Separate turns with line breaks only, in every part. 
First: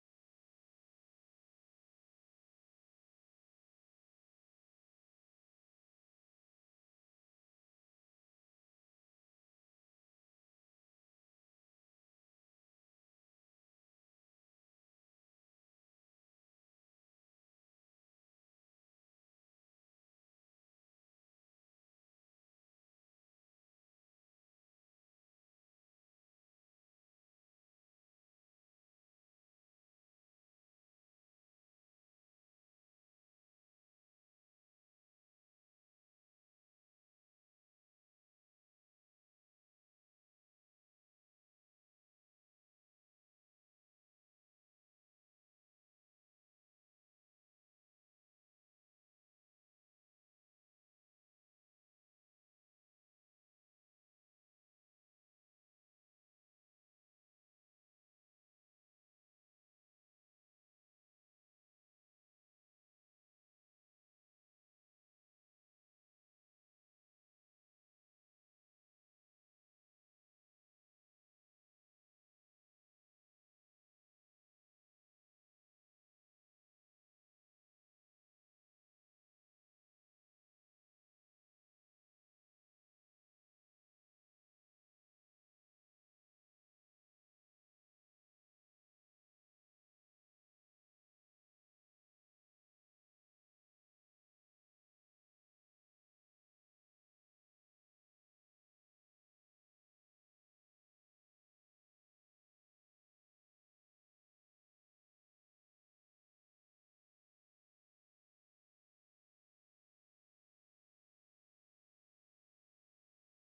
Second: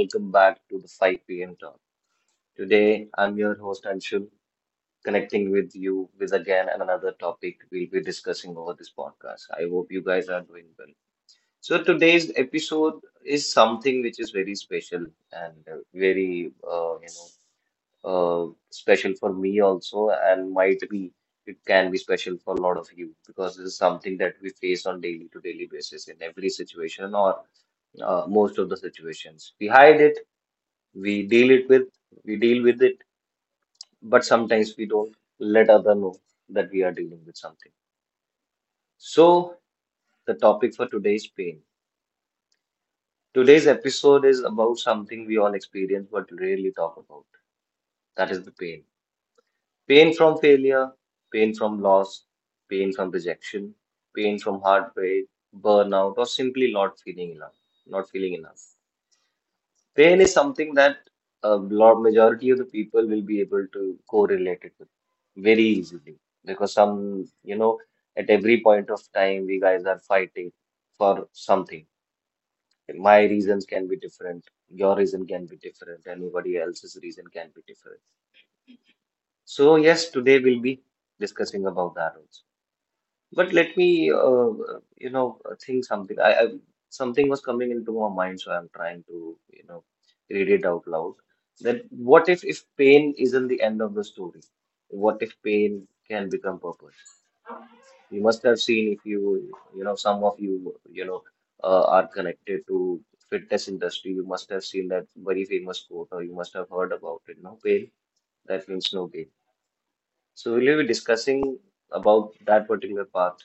welcome back to the 5 p.m. talk. Today I'm your host Anshul, connecting with you with again another topic we'll be discussing over this podcast. I hope you guys are doing well. So today's episode is something which is very special and very special for me also and might be it can be special for a lot of you because this is something that we face on daily to daily basis in every situation or most of the situations. We hide it, we deal it with, we deal with it, but sometimes we don't let other know that we are dealing with something. So the topic for today's pain, today's episode is about something we all experience but rarely talk about. That is the pain, pain from failure, pain from loss, pain from rejection, pain from heartbreak, burnout or simply not feeling enough, not feeling enough. Pain is something that a lot majority of the people will be able to correlate it with very easily because some, at every point of time we guys are fighting for something. My reasons can be different, your reason can be different, anybody else's reason can be different. So yes, today we'll be discussing about that also. But let me, you know, think something. I something was coming into my mind, so I'm trying to, read it out loud. That what if pain isn't the end of the story? What if pain can become purpose? You must have seen if you, some of you, are connected to fitness industry. You must have seen that very famous quote, or you must have heard about it. No pain, that means no gain. So we'll be discussing about that particular part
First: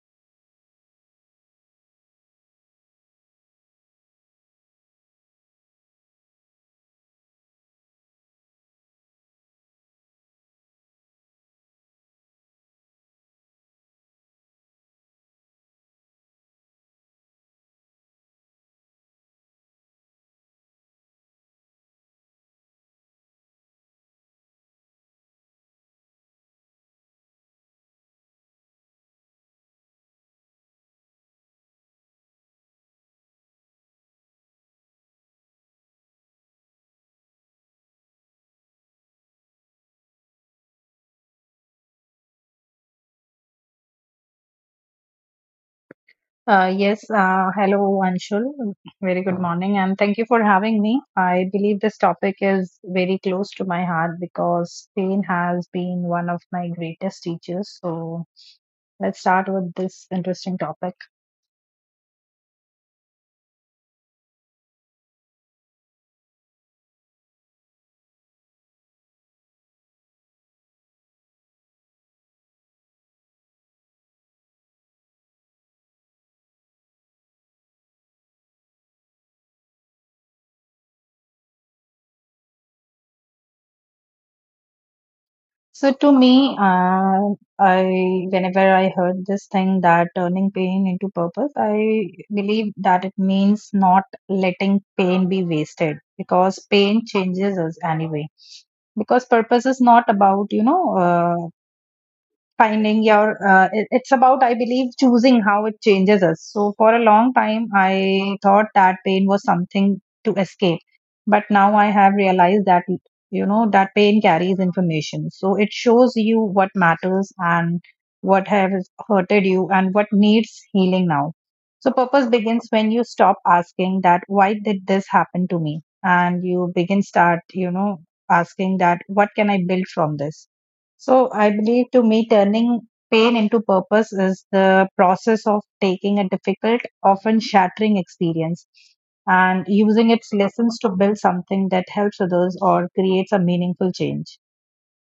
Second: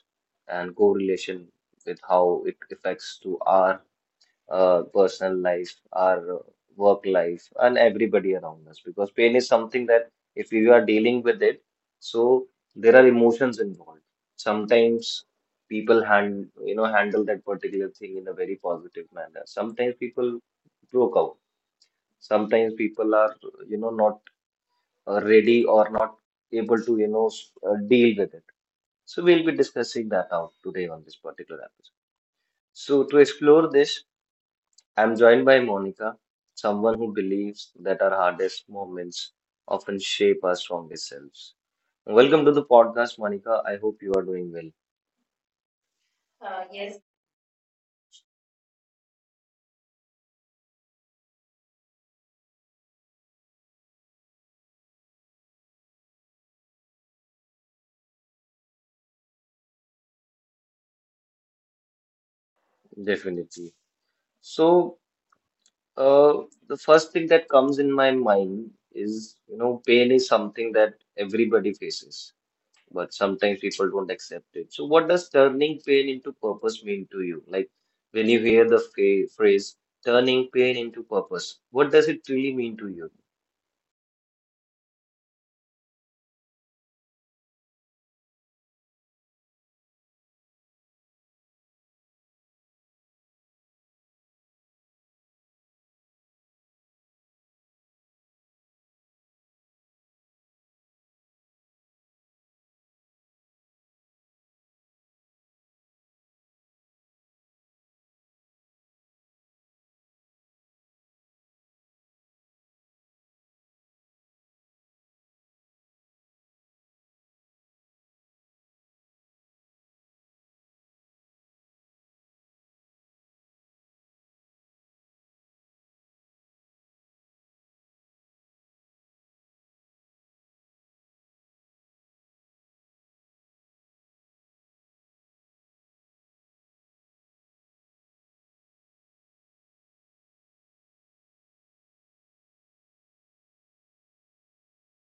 and correlation with how it affects to our personal life, our work life, and everybody around us. Because pain is something that if you are dealing with it, so there are emotions involved. Sometimes people hand handle that particular thing in a very positive manner. Sometimes people broke out. Sometimes people are not ready or not able to deal with it. So we'll be discussing that out today on this particular episode. So to explore this, I'm joined by Monica, someone who believes that our hardest moments often shape our strongest selves. Welcome to the podcast, Monica. I hope you are doing well. Uh, yes.
Yes, hello Anshul. Very good morning, and thank you for having me. I believe this topic is very close to my heart because pain has been one of my greatest teachers. So let's start with this interesting topic.
Definitely. So, uh, the first thing that comes in my mind is, you know, pain is something that everybody faces, but sometimes people don't accept it. So, what does turning pain into purpose mean to you? Like when you hear the phrase turning pain into purpose, what does it really mean to you?
So to me, I whenever I heard this thing that turning pain into purpose, I believe that it means not letting pain be wasted because pain changes us anyway because purpose is not about finding your it's about I believe choosing how it changes us. So for a long time I thought that pain was something to escape, but now I have realized that, you know, that pain carries information. So it shows you what matters and what has hurted you and what needs healing now. So purpose begins when you stop asking that why did this happen to me, and you begin start, you know, asking that what can I build from this. So I believe to me, turning pain into purpose is the process of taking a difficult, often shattering experience and using its lessons to build something that helps others or creates a meaningful change.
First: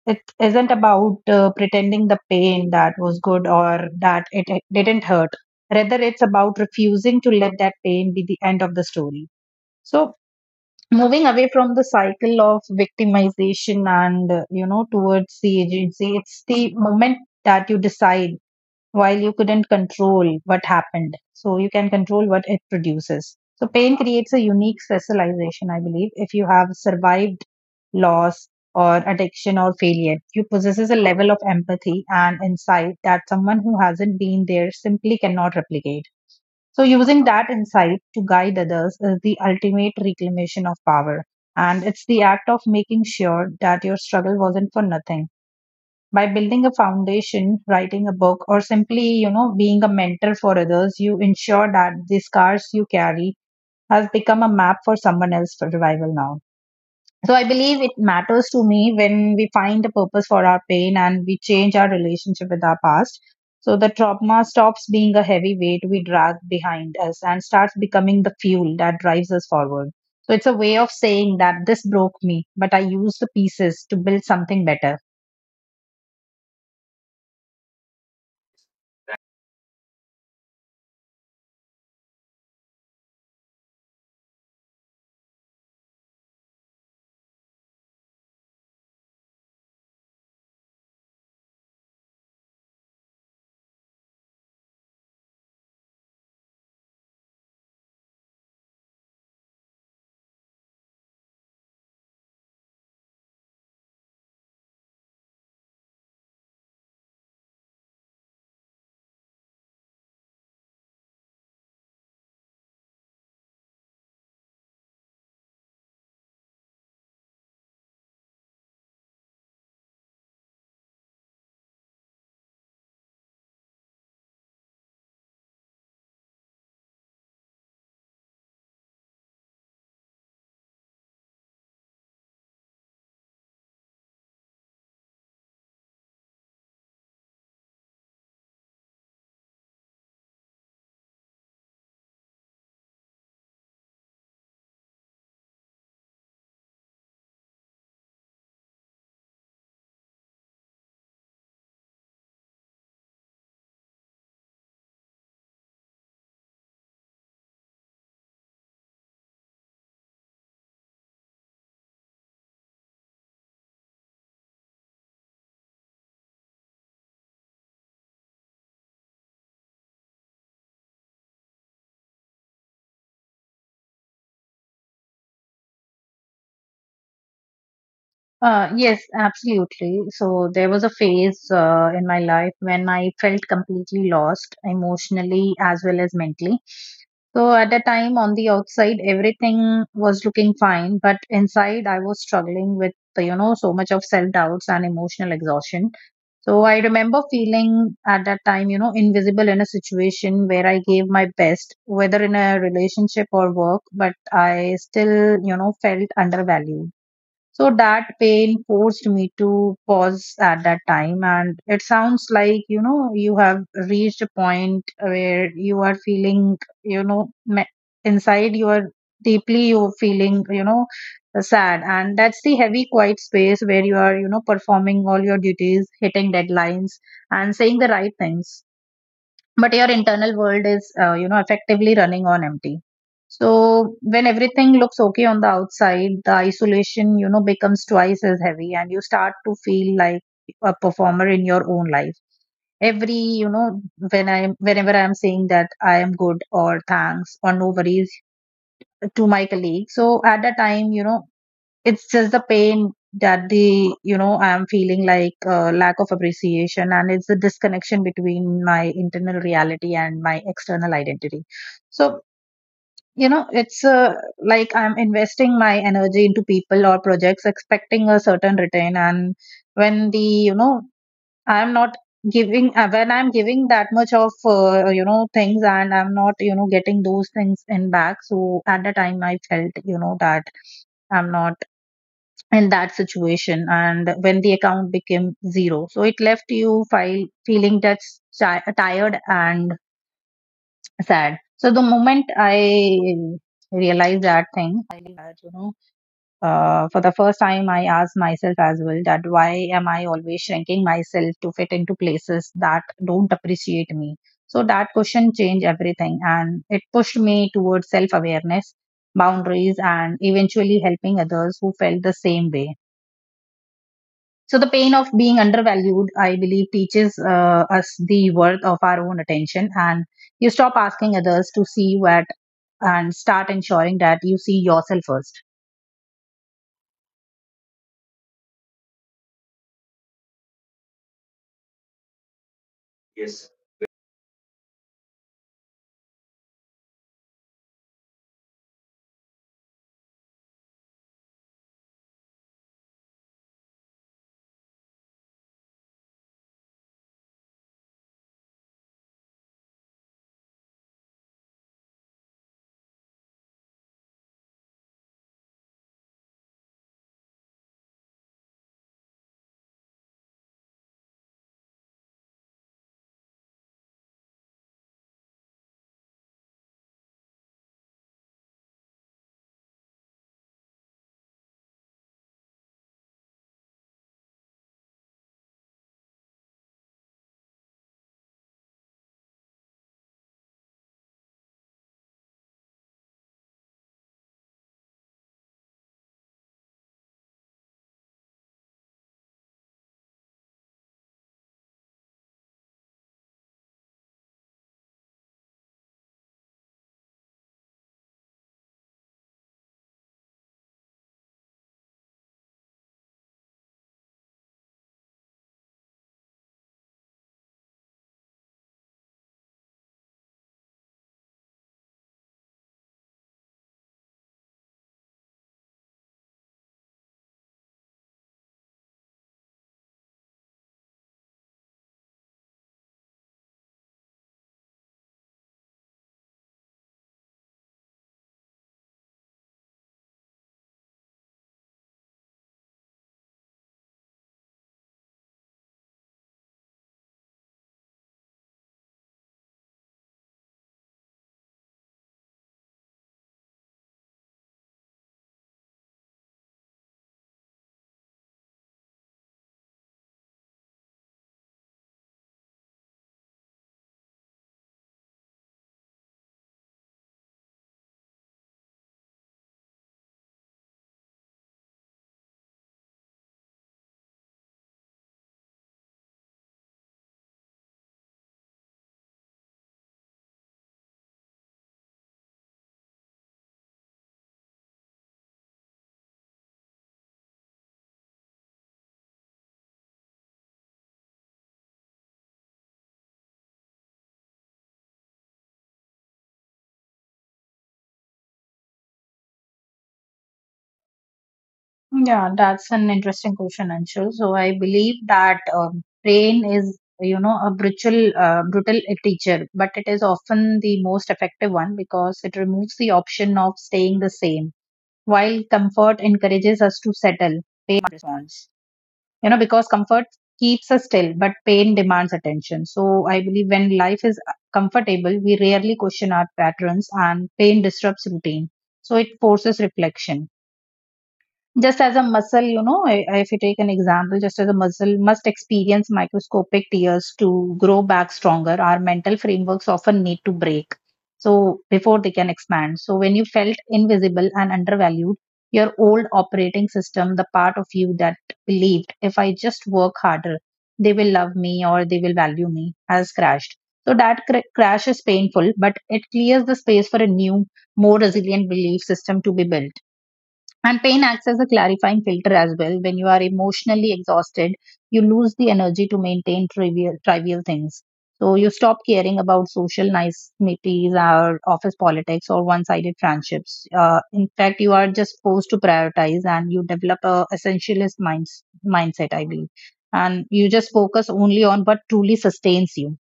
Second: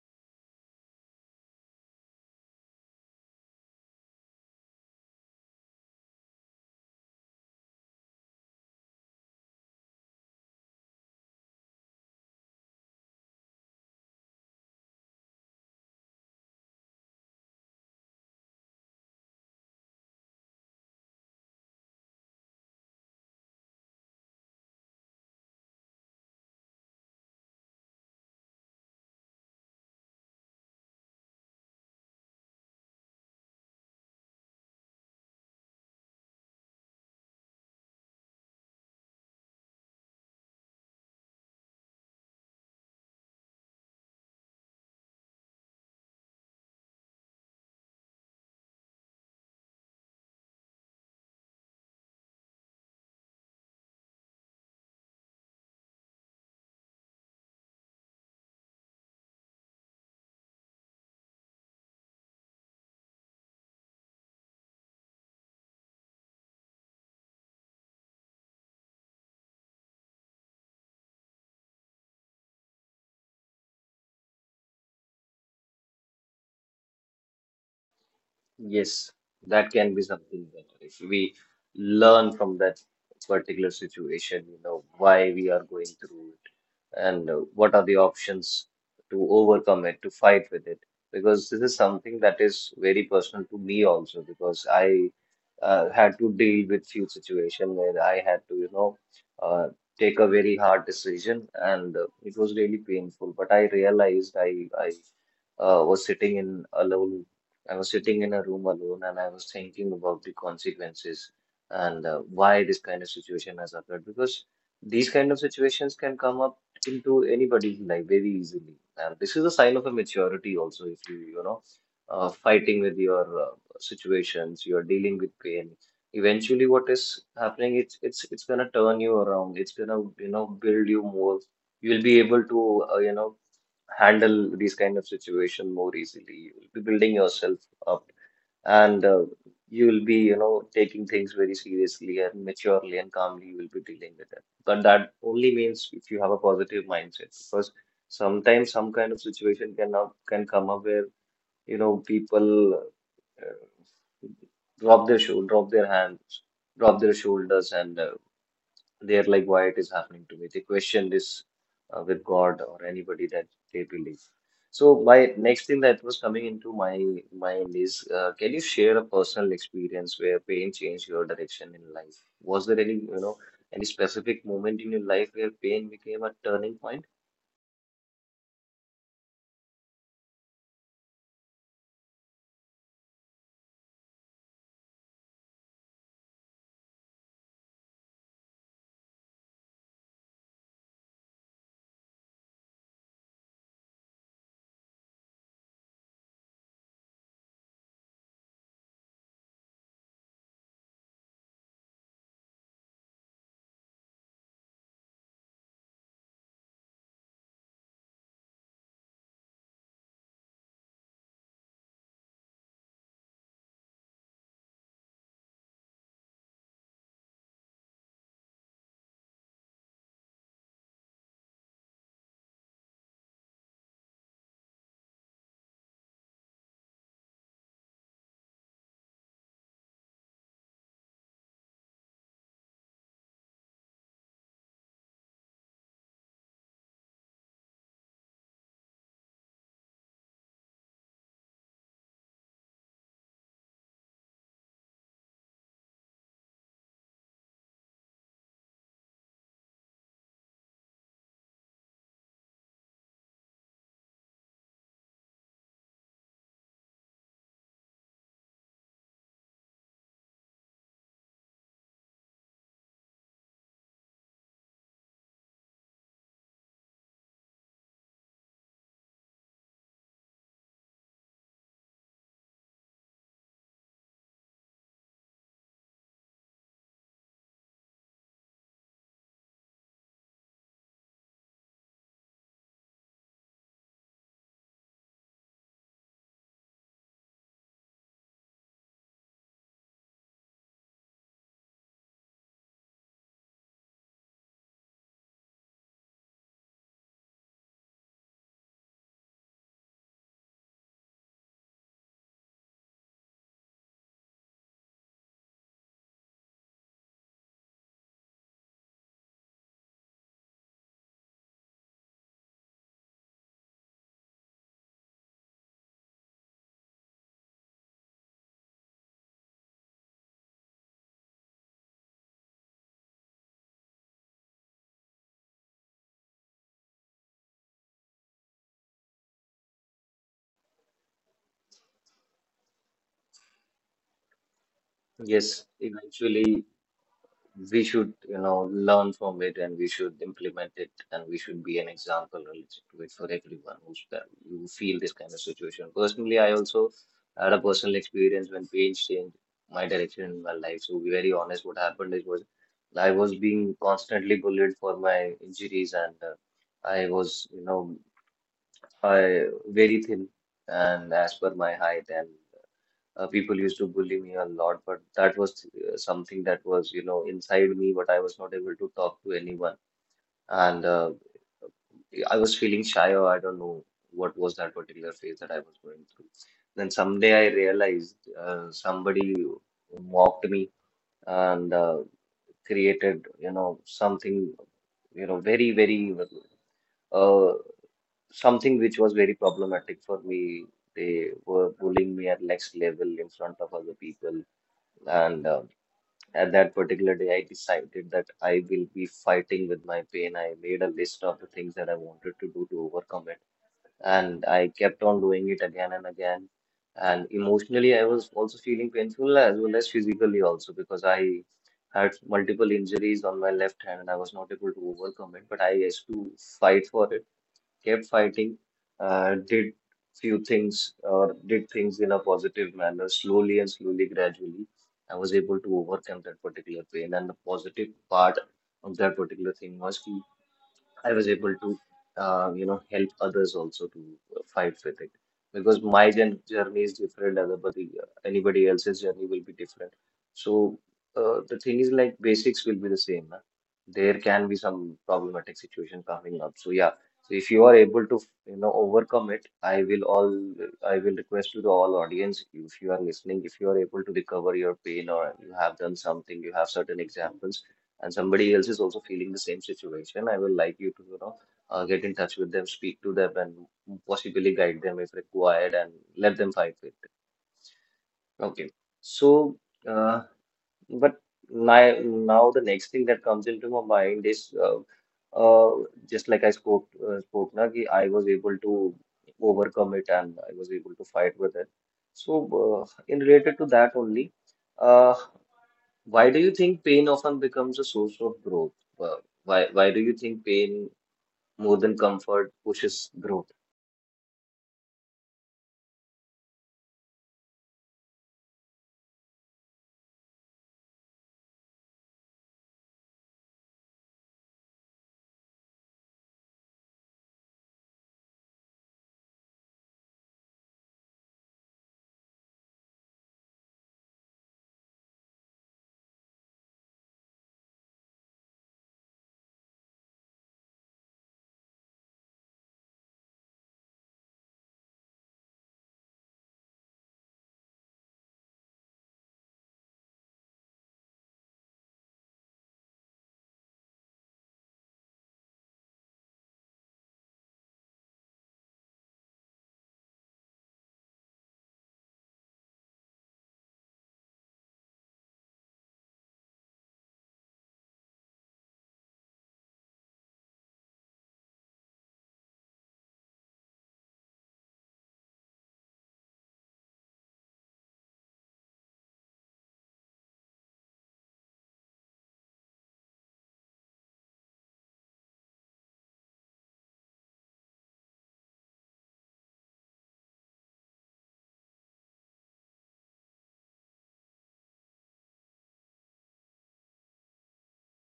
It isn't about pretending the pain that was good or that it didn't hurt. Rather, it's about refusing to let that pain be the end of the story. So, moving away from the cycle of victimization and, you know, towards the agency, it's the moment that you decide while you couldn't control what happened, so you can control what it produces. So pain creates a unique specialization, I believe. If you have survived loss or addiction or failure, you possesses a level of empathy and insight that someone who hasn't been there simply cannot replicate. So, using that insight to guide others is the ultimate reclamation of power. And it's the act of making sure that your struggle wasn't for nothing. By building a foundation, writing a book, or simply, you know, being a mentor for others, you ensure that the scars you carry has become a map for someone else for revival now. So I believe it matters to me when we find a purpose for our pain and we change our relationship with our past. So the trauma stops being a heavy weight we drag behind us and starts becoming the fuel that drives us forward. So it's a way of saying that this broke me, but I used the pieces to build something better.
Yes, that can be something better if we learn from that particular situation, you know, why we are going through it and what are the options to overcome it, to fight with it. Because this is something that is very personal to me also, because I had to deal with few situations where I had to, you know, uh, take a very hard decision and it was really painful. But I realized I was sitting in a level I was sitting in a room alone and I was thinking about the consequences and why this kind of situation has occurred, because these kind of situations can come up into anybody's life very easily. And this is a sign of a maturity also if you, you know, fighting with your situations, you're dealing with pain. Eventually what is happening, it's gonna turn you around. It's gonna, you know, build you more. You'll be able to, you know, handle these kind of situation more easily. You will be building yourself up, and you will be, you know, taking things very seriously and maturely and calmly. You will be dealing with it. But that only means if you have a positive mindset, because sometimes some kind of situation can come up where you know people uh, drop their hands, drop their shoulders, and they're like, why it is happening to me? They question this with God or anybody that they believe. So my next thing that was coming into my mind is, can you share a personal experience where pain changed your direction in life? Was there any, you know, any specific moment in your life where pain became a turning point?
Yes, absolutely. So there was a phase in my life when I felt completely lost emotionally as well as mentally. So at that time, on the outside, everything was looking fine, but inside, I was struggling with, you know, so much of self doubts and emotional exhaustion. So I remember feeling at that time, you know, invisible in a situation where I gave my best, whether in a relationship or work, but I still, you know, felt undervalued. So that pain forced me to pause at that time. And it sounds like, you know, you have reached a point where you are feeling, you know, inside you are deeply you're feeling, you know, sad. And that's the heavy, quiet space where you are, you know, performing all your duties, hitting deadlines, and saying the right things, but your internal world is, you know, effectively running on empty. So when everything looks okay on the outside, the isolation, you know, becomes twice as heavy, and you start to feel like a performer in your own life. Every, you know, when i whenever I am saying that I am good or thanks or no worries to my colleague, so at that time, you know, it's just the pain that, the, you know, I'm feeling like, lack of appreciation, and it's the disconnection between my internal reality and my external identity. So, you know, it's, like I'm investing my energy into people or projects, expecting a certain return, and when the, you know, I'm not giving, when I'm giving that much of, you know, things and I'm not, you know, getting those things in back, so at the time I felt, you know, that I'm not in that situation. And when the account became zero, so it left you file feeling that's tired and sad. So the moment I realized that thing, I realized, you know, for the first time I asked myself as well that why am I always shrinking myself to fit into places that don't appreciate me. So that question changed everything and it pushed me towards self awareness, boundaries, and eventually helping others who felt the same way. So the pain of being undervalued, I believe, teaches us the worth of our own attention, and you stop asking others to see you at, and start ensuring that you see yourself first.
Yes, eventually we should you know learn from it and we should implement it and we should be an example related to it for everyone who's that who feel this kind of situation. Personally I also had a personal experience when page changed my direction in my life. So to be very honest, what happened is was I was being constantly bullied for my injuries and I was you know I very thin and as per my height and people used to bully me a lot but that was something that was you know inside me but I was not able to talk to anyone and I was feeling shy or I don't know what was that particular phase that I was going through. Then someday I realized somebody mocked me and created you know something, very very uh, something which was very problematic for me. They were bullying me at next level in front of other people, and at that particular day, I decided that I will be fighting with my pain. I made a list of the things that I wanted to do to overcome it, and I kept on doing it again and again. And emotionally, I was also feeling painful as well as physically also, because I had multiple injuries on my left hand and I was not able to overcome it. But I used to fight for it, kept fighting, uh, did did things in a positive manner, slowly and slowly, gradually. I was able to overcome that particular pain, and the positive part of that particular thing was ki I was able to, you know, help others also to fight with it, because my journey is different. Anybody else's journey will be different. So the thing is, like basics will be the same. Na? There can be some problematic situation coming up. So yeah, so if you are able to, you know, overcome it, I will request to the all audience, if you are listening, if you are able to recover your pain or you have done something, you have certain examples and somebody else is also feeling the same situation, I will like you to, you know, get in touch with them, speak to them, and possibly guide them if required, and let them fight with it. Okay. So, uh, but my, now the next thing that comes into my mind is uh, just like I spoke na, ki I was able to overcome it and I was able to fight with it. So, in related to that only. uh, why do you think pain often becomes a source of growth? Uh, why do you think pain more than comfort pushes growth?
Yeah, that's an interesting question, Anshul. So I believe that pain is, you know, a brutal, brutal teacher, but it is often the most effective one because it removes the option of staying the same, while comfort encourages us to settle. Pain response. You know, because comfort keeps us still, but pain demands attention. So I believe when life is comfortable, we rarely question our patterns, and pain disrupts routine. So it forces reflection. Just as a muscle, you know, if you take an example, just as a muscle must experience microscopic tears to grow back stronger, our mental frameworks often need to break. So, before they can expand. So, when you felt invisible and undervalued, your old operating system, the part of you that believed, if I just work harder, they will love me or they will value me, has crashed. So, that crash is painful, but it clears the space for a new, more resilient belief system to be built. And pain acts as a clarifying filter as well. When you are emotionally exhausted, you lose the energy to maintain trivial, trivial things. So you stop caring about social niceties or office politics or one-sided friendships. In fact, you are just forced to prioritize and you develop a essentialist minds, mindset, I believe. And you just focus only on what truly sustains you.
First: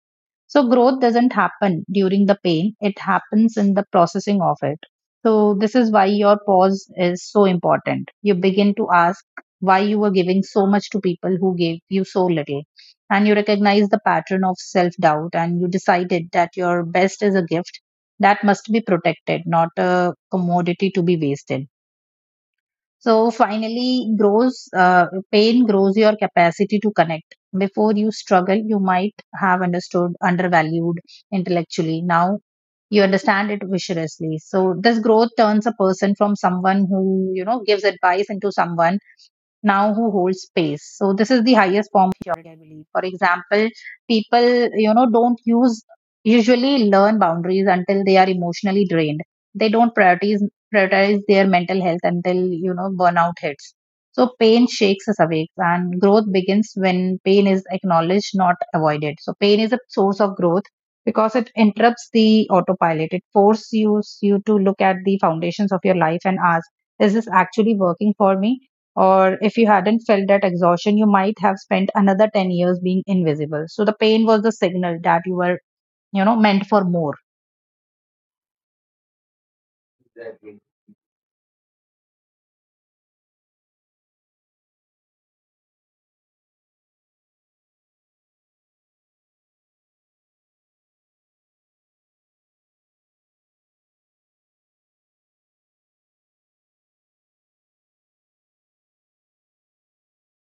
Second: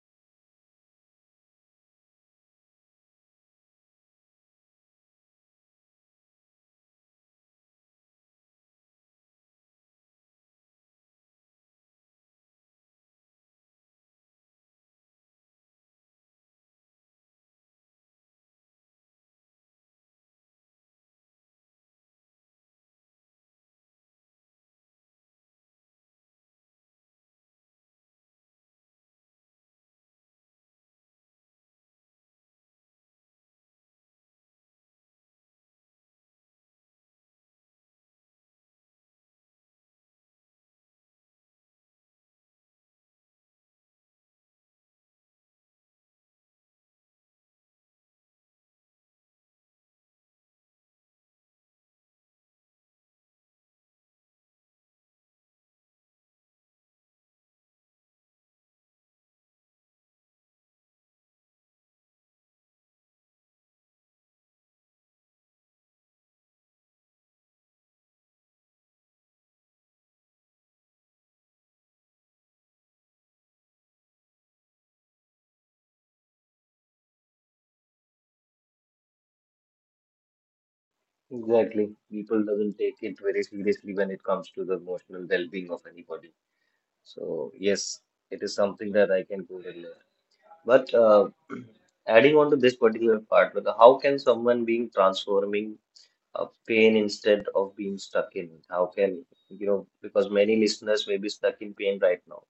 So growth doesn't happen during the pain, it happens in the processing of it. So this is why your pause is so important. You begin to ask why you were giving so much to people who gave you so little. And you recognize the pattern of self doubt and you decided that your best is a gift that must be protected, not a commodity to be wasted. So finally, grows pain grows your capacity to connect. Before you struggle, you might have understood undervalued intellectually. Now you understand it viciously. So this growth turns a person from someone who, you know, gives advice into someone now who holds space. So this is the highest form of maturity, I believe. For example, people, you know, don't use usually learn boundaries until they are emotionally drained. They don't prioritize their mental health until, you know, burnout hits. So pain shakes us awake, and growth begins when pain is acknowledged, not avoided. So pain is a source of growth because it interrupts the autopilot. It forces you to look at the foundations of your life and ask, is this actually working for me? Or if you hadn't felt that exhaustion, you might have spent another 10 years being invisible. So the pain was the signal that you were, you know, meant for more.
Exactly. People doesn't take it very seriously when it comes to the emotional well-being of anybody. So yes, it is something that I can go relate. But adding on to this particular part, but how can someone being transforming a pain instead of being stuck in it? How can you know? Because many listeners may be stuck in pain right now.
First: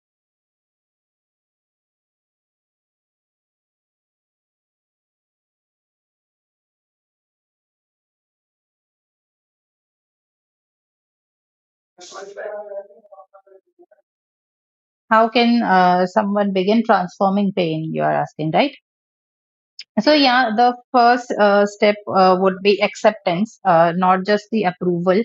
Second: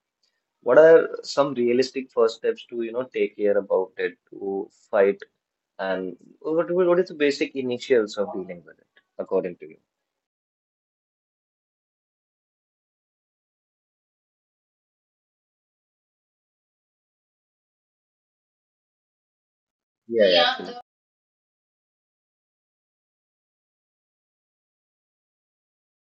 What are some realistic first steps to, you know, take care about it to fight, and what is the basic initials of dealing with it, according to you?
How can someone begin transforming pain? You are asking, right?
Yeah, yeah, yeah, absolutely.
So, yeah, the first step would be acceptance, not just the approval.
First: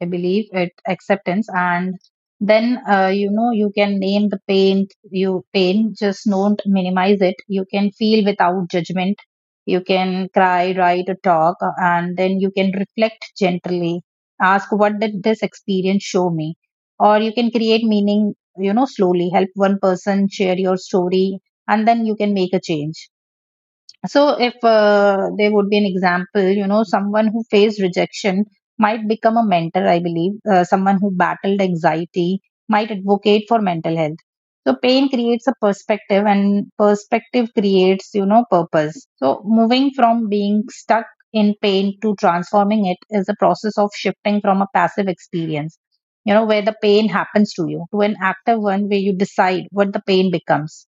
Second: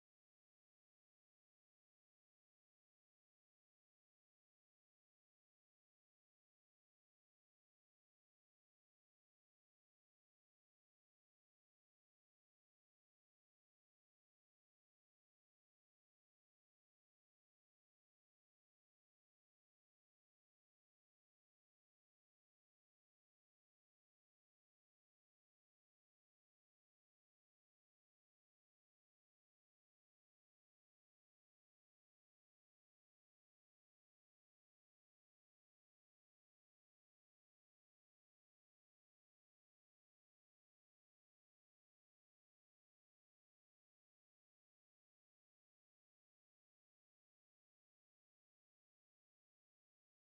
I believe it acceptance, and then, you know, you can name the pain. You pain just don't minimize it. You can feel without judgment. You can cry, write, or talk, and then you can reflect gently, ask what did this experience show me, or you can create meaning, you know, slowly help one person share your story, and then you can make a change. So, if there would be an example, you know, someone who faced rejection might become a mentor, I believe. Someone who battled anxiety might advocate for mental health. So, pain creates a perspective, and perspective creates, you know, purpose. So, moving from being stuck in pain to transforming it is a process of shifting from a passive experience, you know, where the pain happens to you, to an active one where you decide what the pain becomes.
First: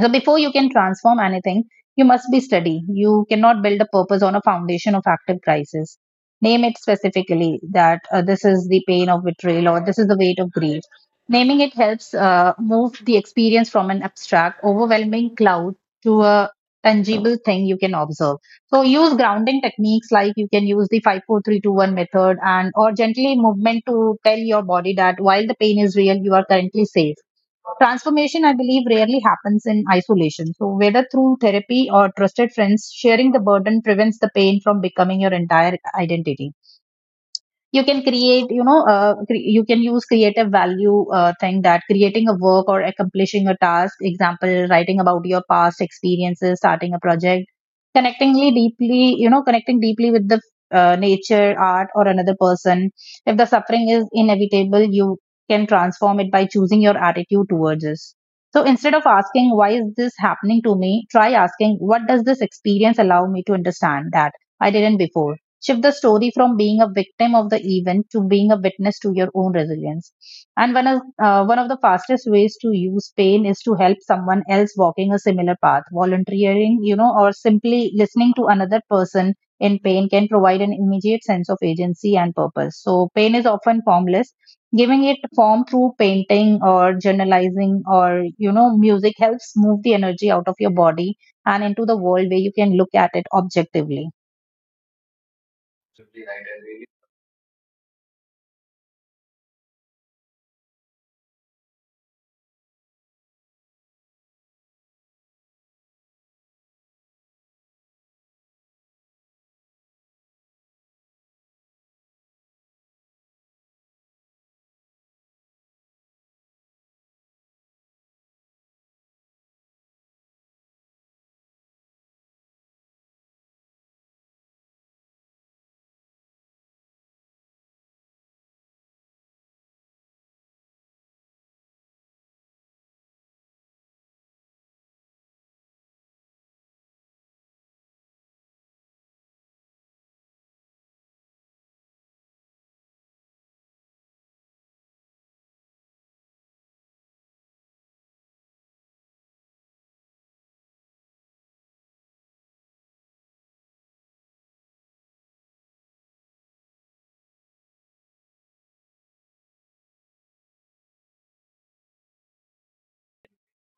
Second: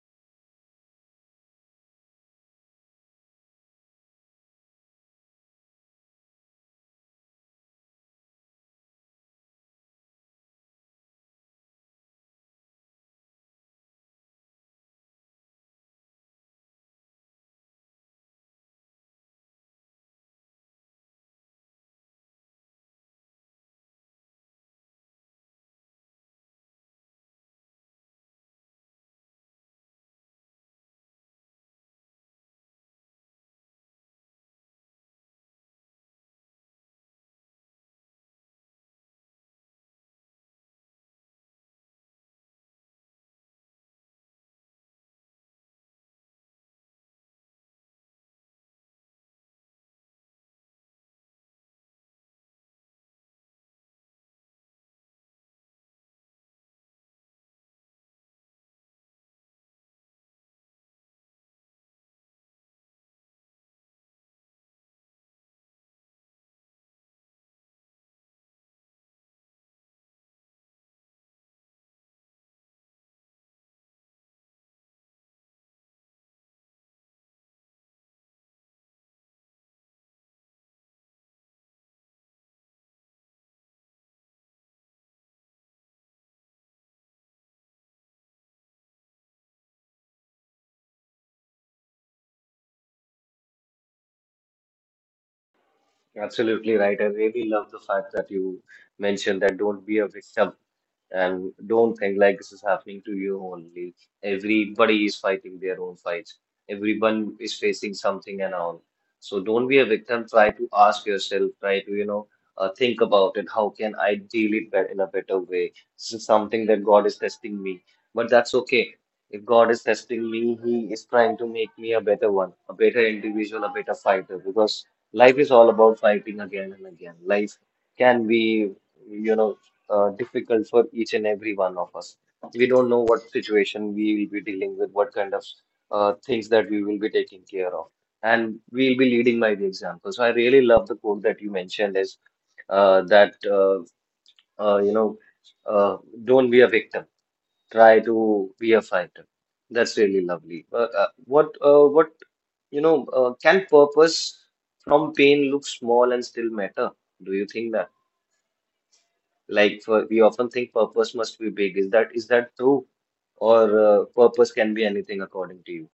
So before you can transform anything, you must be steady. You cannot build a purpose on a foundation of active crisis. Name it specifically that this is the pain of betrayal or this is the weight of grief. Naming it helps move the experience from an abstract, overwhelming cloud to a tangible thing you can observe. So use grounding techniques like you can use the 54321 method and or gently movement to tell your body that while the pain is real, you are currently safe. Transformation, I believe, rarely happens in isolation. So, whether through therapy or trusted friends, sharing the burden prevents the pain from becoming your entire identity. You can create, you can use creative value, thing that creating a work or accomplishing a task, example writing about your past experiences, starting a project, connecting deeply with the nature, art, or another person. If the suffering is inevitable, you can transform it by choosing your attitude towards it. So instead of asking why is this happening to me, try asking what does this experience allow me to understand that I didn't before. Shift the story from being a victim of the event to being a witness to your own resilience. And one of the fastest ways to use pain is to help someone else walking a similar path. Volunteering, you know, or simply listening to another person in pain can provide an immediate sense of agency and purpose. So, pain is often formless. Giving it form through painting or journalizing or, you know, music helps move the energy out of your body and into the world where you can look at it objectively.
Absolutely right. I really love the fact that you mentioned that don't be a victim and don't think like this is happening to you only. Everybody is fighting their own fights. Everyone is facing something and all. So don't be a victim. Try to ask yourself. Try to, you know, think about it. How can I deal it bet in a better way? This is something that God is testing me, but that's okay. If God is testing me, He is trying to make me a better one, a better individual, a better fighter. Because life is all about fighting again and again. Life can be, you know, difficult for each and every one of us. We don't know what situation we will be dealing with, what kind of things that we will be taking care of, and we'll be leading by the example. So I really love the quote that you mentioned is that you know uh, don't be a victim, try to be a fighter. That's really lovely. What can purpose from pain look small and still matter? Do you think we often think purpose must be big. Is that true, or purpose can be anything according to you?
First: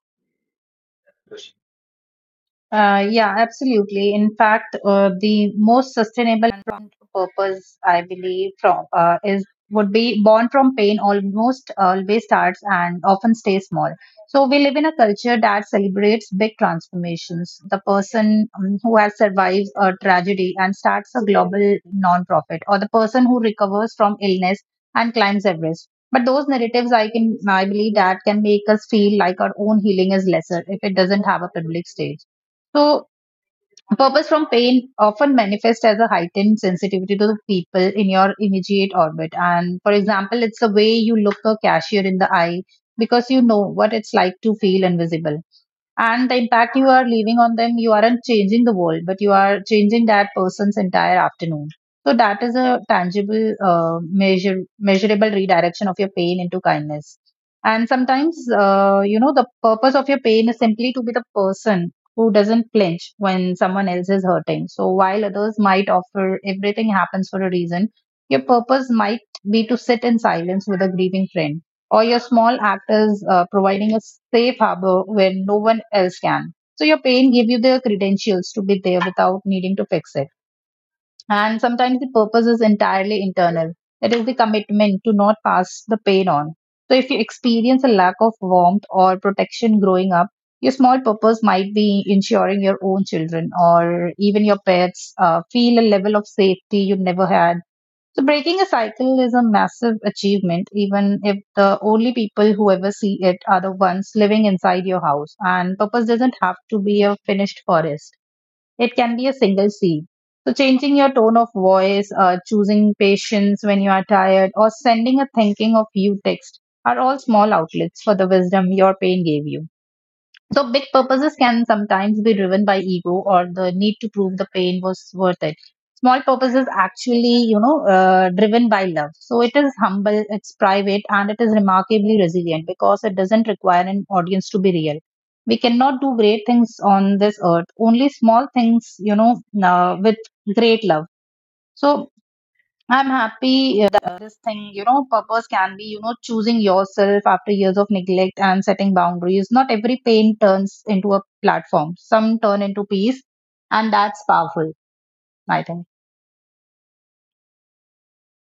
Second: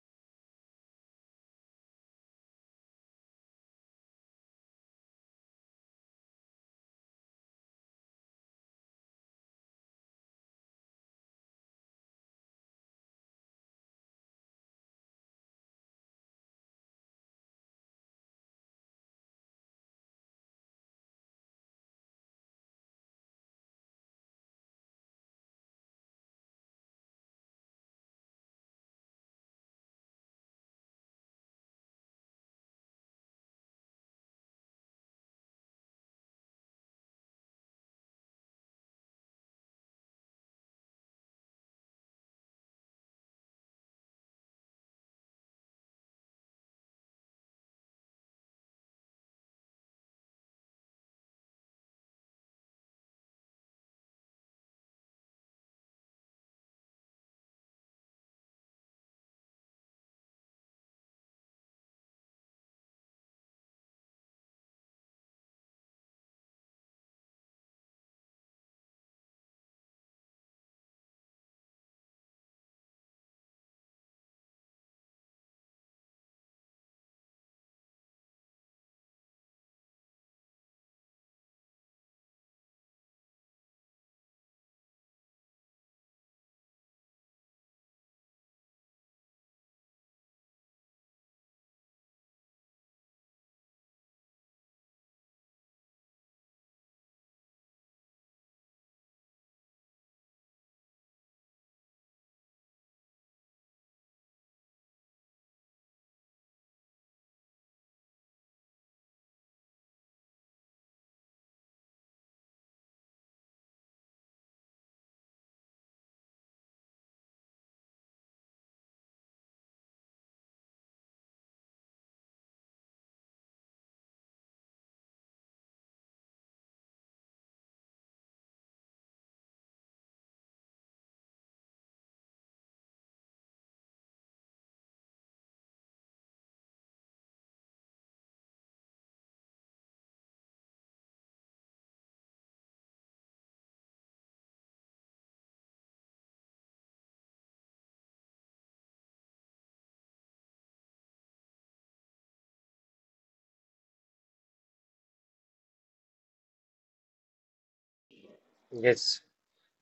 Yeah, absolutely. In fact, the most sustainable and purpose I believe from is would be born from pain almost always starts and often stays small. So we live in a culture that celebrates big transformations. The person, who has survived a tragedy and starts a global nonprofit, or the person who recovers from illness and climbs Everest. But those narratives, I believe, that can make us feel like our own healing is lesser if it doesn't have a public stage. So, purpose from pain often manifests as a heightened sensitivity to the people in your immediate orbit. And for example, it's the way you look a cashier in the eye because you know what it's like to feel invisible, and the impact you are leaving on them. You aren't changing the world, but you are changing that person's entire afternoon. So that is a tangible, measure measurable redirection of your pain into kindness. And sometimes, you know, the purpose of your pain is simply to be the person who doesn't flinch when someone else is hurting. So while others might offer everything happens for a reason, your purpose might be to sit in silence with a grieving friend, or your small act is providing a safe harbor where no one else can. So your pain gave you the credentials to be there without needing to fix it. And sometimes the purpose is entirely internal. That is the commitment to not pass the pain on. So if you experience a lack of warmth or protection growing up, your small purpose might be ensuring your own children or even your pets feel a level of safety you never had. So breaking a cycle is a massive achievement, even if the only people who ever see it are the ones living inside your house. And purpose doesn't have to be a finished forest. It can be a single seed. So changing your tone of voice, choosing patience when you are tired, or sending a thinking of you text are all small outlets for the wisdom your pain gave you. So big purposes can sometimes be driven by ego or the need to prove the pain was worth it. Small purposes actually, you know, driven by love. So it is humble, it's private, and it is remarkably resilient because it doesn't require an audience to be real. We cannot do great things on this earth. Only small things, you know, with great love. So I'm happy that this thing, you know, purpose can be, you know, choosing yourself after years of neglect and setting boundaries. Not every pain turns into a platform, some turn into peace, and that's powerful, I think.
Yes,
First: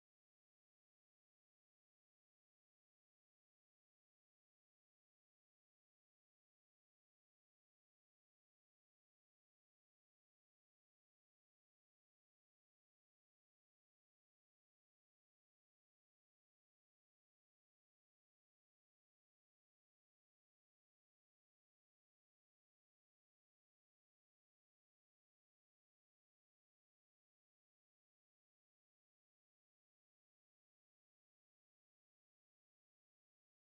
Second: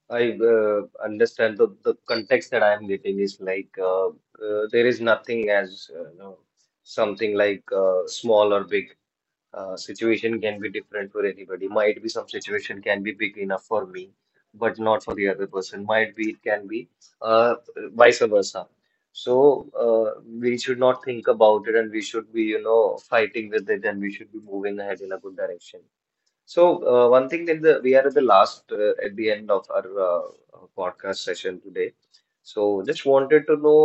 I understand the context that I am getting is like there is nothing as something like small or big. Situation can be different for anybody. Might be some situation can be big enough for me, but not for the other person. Might be it can be uh, vice versa. So we should not think about it, and we should be, you know, fighting with it, and we should be moving ahead in a good direction. So, one thing that we are at the last at the end of our podcast session today. So, just wanted to know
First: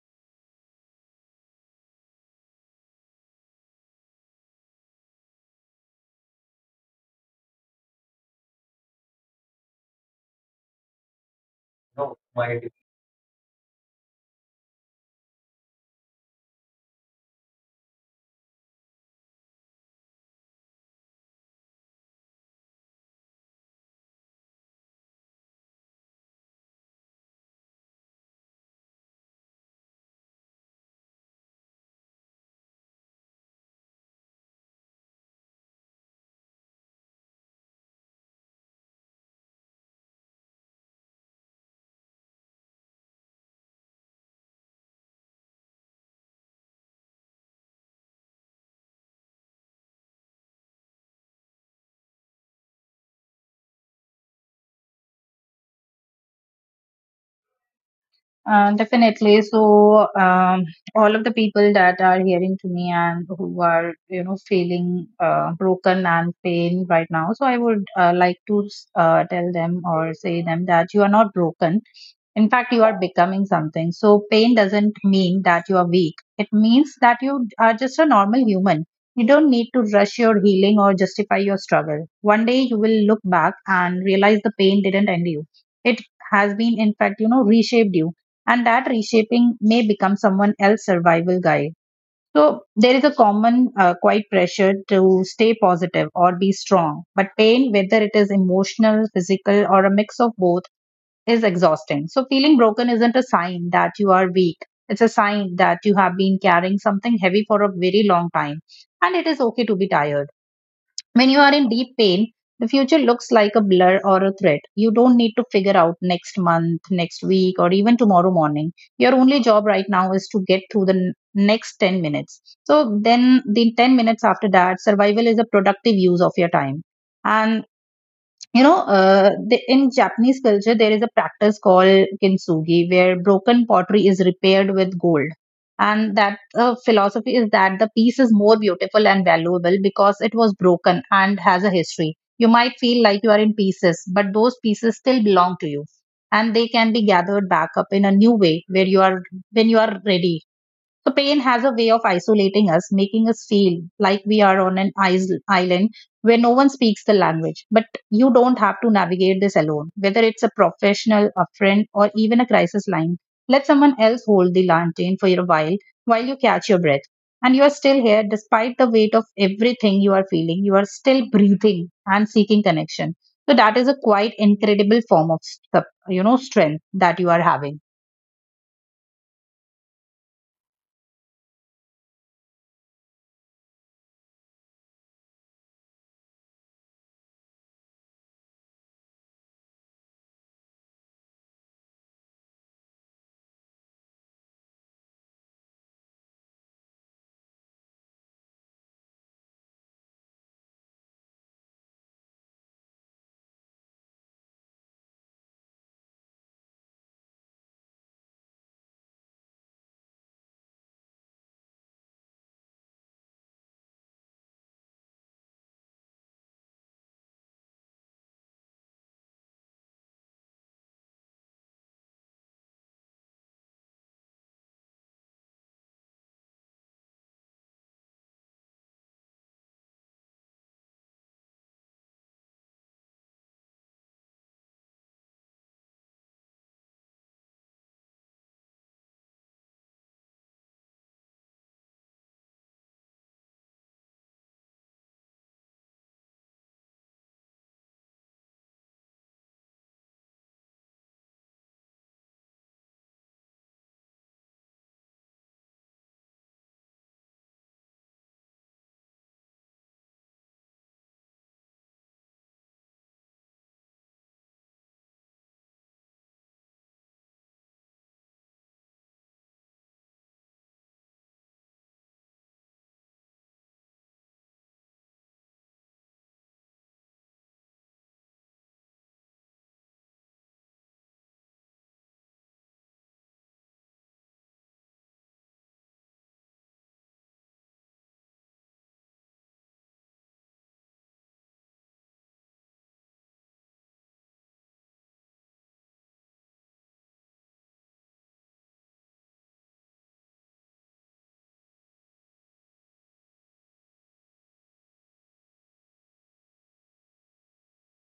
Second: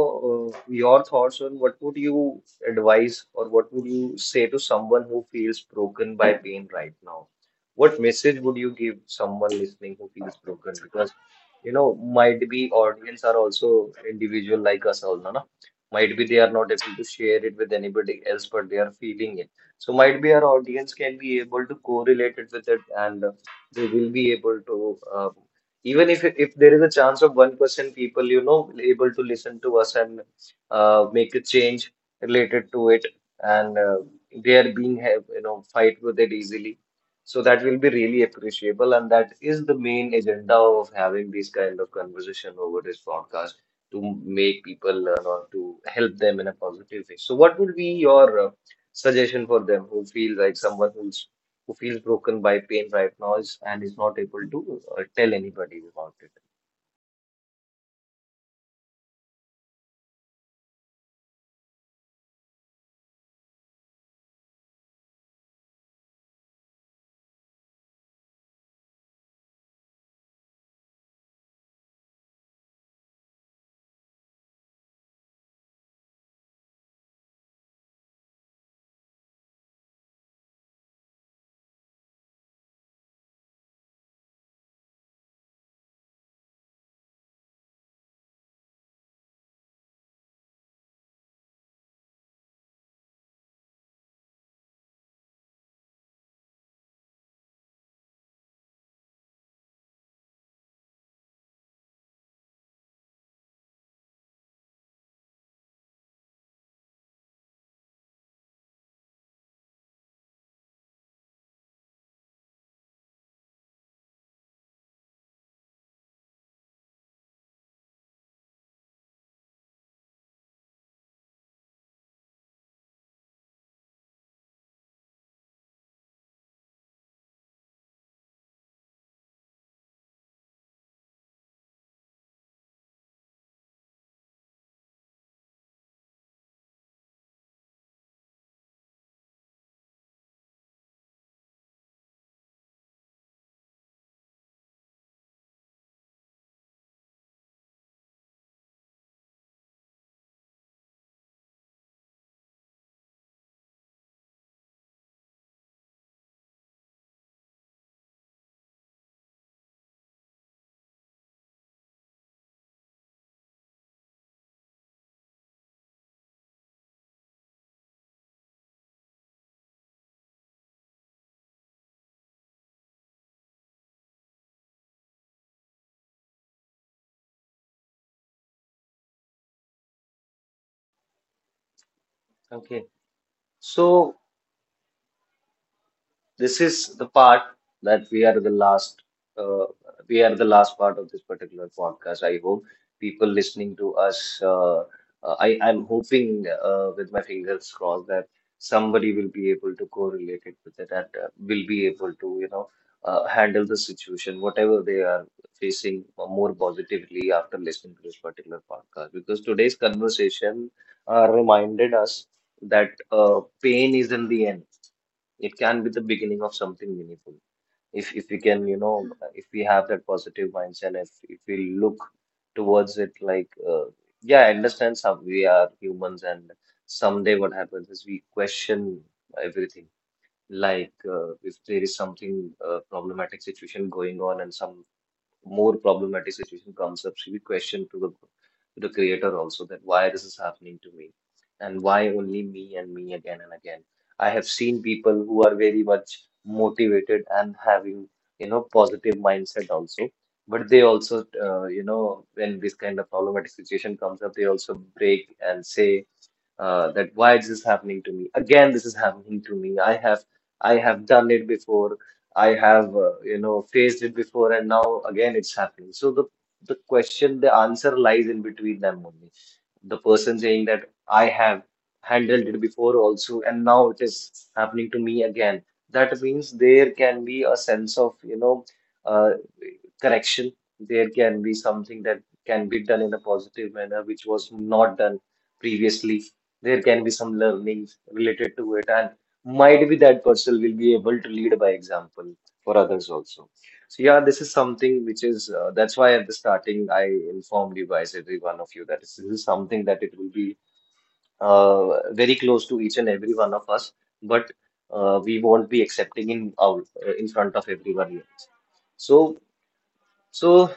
your thoughts on what would you advise or what would you say to someone who feels broken by pain right now? What message would you give someone listening who feels broken? Because, you know, might be audience are also individual like us all, no? No? Might be they are not able to share it with anybody else, but they are feeling it. So might be our audience can be able to correlate it with it, and they will be able to even if there is a chance of 1% people you know able to listen to us and make a change related to it, and they are being have you know fight with it easily. So that will be really appreciable, and that is the main agenda of having this kind of conversation over this podcast to make people learn or to help them in a positive way. So, what would be your suggestion for them who feel like someone who's who feels broken by pain right now is, and is not able to tell anybody about it.
Definitely. So, all of the people that are hearing to me and who are, you know, feeling broken and pain right now, so I would like to tell them or say them that you are not broken. In fact, you are becoming something. So, pain doesn't mean that you are weak. It means that you are just a normal human. You don't need to rush your healing or justify your struggle. One day you will look back and realize the pain didn't end you. It has been, in fact, you know, reshaped you. And that reshaping may become someone else's survival guide. So there is a common quite pressure to stay positive or be strong. But pain, whether it is emotional, physical, or a mix of both, is exhausting. So, feeling broken isn't a sign that you are weak. It's a sign that you have been carrying something heavy for a very long time, and it is okay to be tired. When you are in deep pain, the future looks like a blur or a threat. You don't need to figure out next month, next week, or even tomorrow morning. Your only job right now is to get through the next 10 minutes. So, then the 10 minutes after that, survival is a productive use of your time. And you know, in Japanese culture, there is a practice called kintsugi, where broken pottery is repaired with gold. And that philosophy is that the piece is more beautiful and valuable because it was broken and has a history. You might feel like you are in pieces, but those pieces still belong to you, and they can be gathered back up in a new way where you are when you are ready. So pain has a way of isolating us, making us feel like we are on an island where no one speaks the language. But you don't have to navigate this alone. Whether it's a professional, a friend, or even a crisis line, let someone else hold the lantern for a while you catch your breath. And you are still here despite the weight of everything you are feeling. You are still breathing and seeking connection. So that is a quite incredible form of, you know, strength that you are having.
Okay, so this is the part that we are the last uh, we are the last part of this particular podcast. I hope people listening to us uh, I'm hoping with my fingers crossed that somebody will be able to correlate it with it and will be able to you know handle the situation whatever they are facing more positively after listening to this particular podcast, because today's conversation reminded us that pain isn't the end. It can be the beginning of something meaningful, if we can you know, if we have that positive mindset, if we look towards it like yeah, I understand, some, we are humans, and someday what happens is we question everything. Like if there is something problematic situation going on and some more problematic situation comes up, she will question to the creator also that why this is happening to me and why only me and me again and again. I have seen people who are very much motivated and having you know positive mindset also, but they also you know, when this kind of problematic situation comes up, they also break and say that why this is this happening to me again, this is happening to me, I have done it before, I have you know, faced it before and now again it's happening. So the question, the answer lies in between them only. The person saying that I have handled it before also and now it is happening to me again, that means there can be a sense of you know uh, correction. There can be something that can be done in a positive manner, which was not done previously. There can be some learnings related to it, and might be that person will be able to lead by example for others also. So yeah, this is something which is that's why at the starting I informed you guys, every one of you, that this is something that it will be very close to each and every one of us, but we won't be accepting in out in front of everyone else. So so,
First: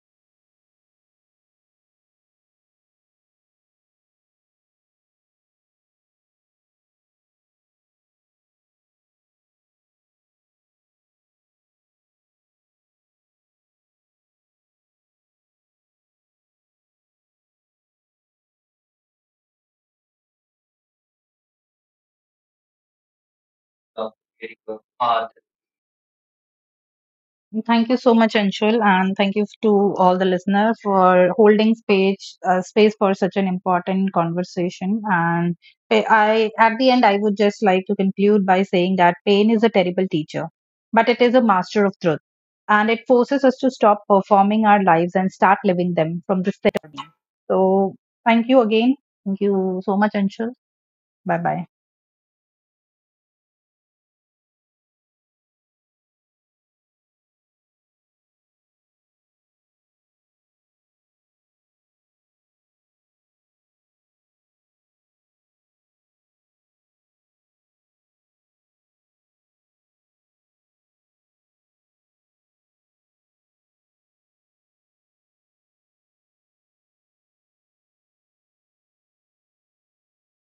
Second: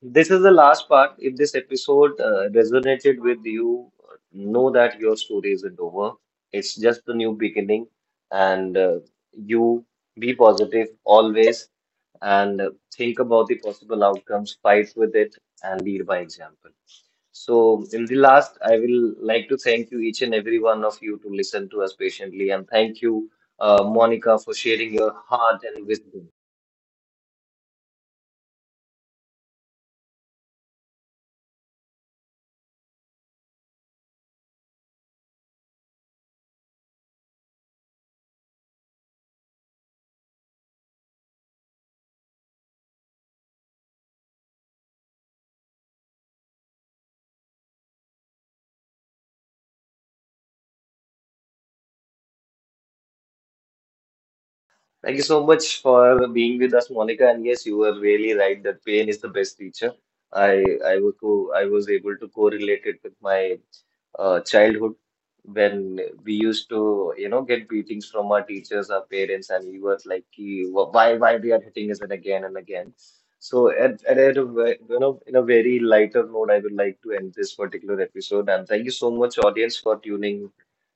this is the last part. If this episode resonated with you, know that your story isn't over. It's just the new beginning, and you be positive always, and think about the possible outcomes, fight with it, and lead by example. So, in the last, I will like to thank you, each and every one of you, to listen to us patiently, and thank you, Monica, for sharing your heart and wisdom.
Thank you so much, Anshul, and thank you to all the listeners for holding space for such an important conversation. And at the end, I would just like to conclude by saying that pain is a terrible teacher, but it is a master of truth, and it forces us to stop performing our lives and start living them from the center. So, thank you again. Thank you so much, Anshul. Bye bye.
Thank you so much for being with us, Monica. And yes, you were really right that pain is the best teacher. I I was co I was able to correlate it with my childhood, when we used to you know get beatings from our teachers, our parents, and we were like, "Ki, why they are hitting us and again and again." So at a you know, in a very lighter note, I would like to end this particular episode. And thank you so much, audience, for tuning,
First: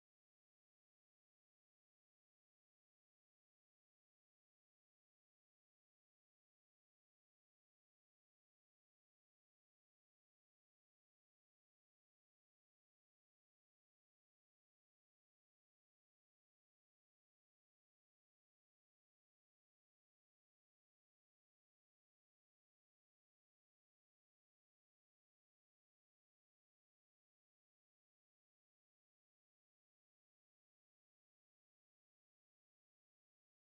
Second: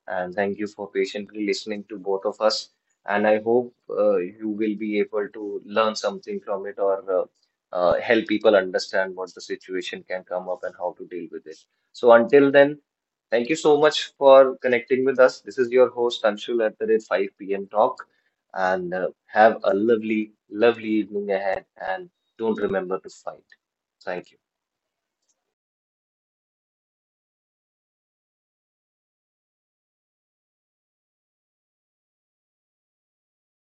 and thank you for patiently listening to both of us, and I hope you will be able to learn something from it, or help people understand what the situation can come up and how to deal with it. So until then, thank you so much for connecting with us. This is your host Anshul at the rate 5 p.m. talk, and have a lovely, lovely evening ahead. And don't remember to fight. Thank you.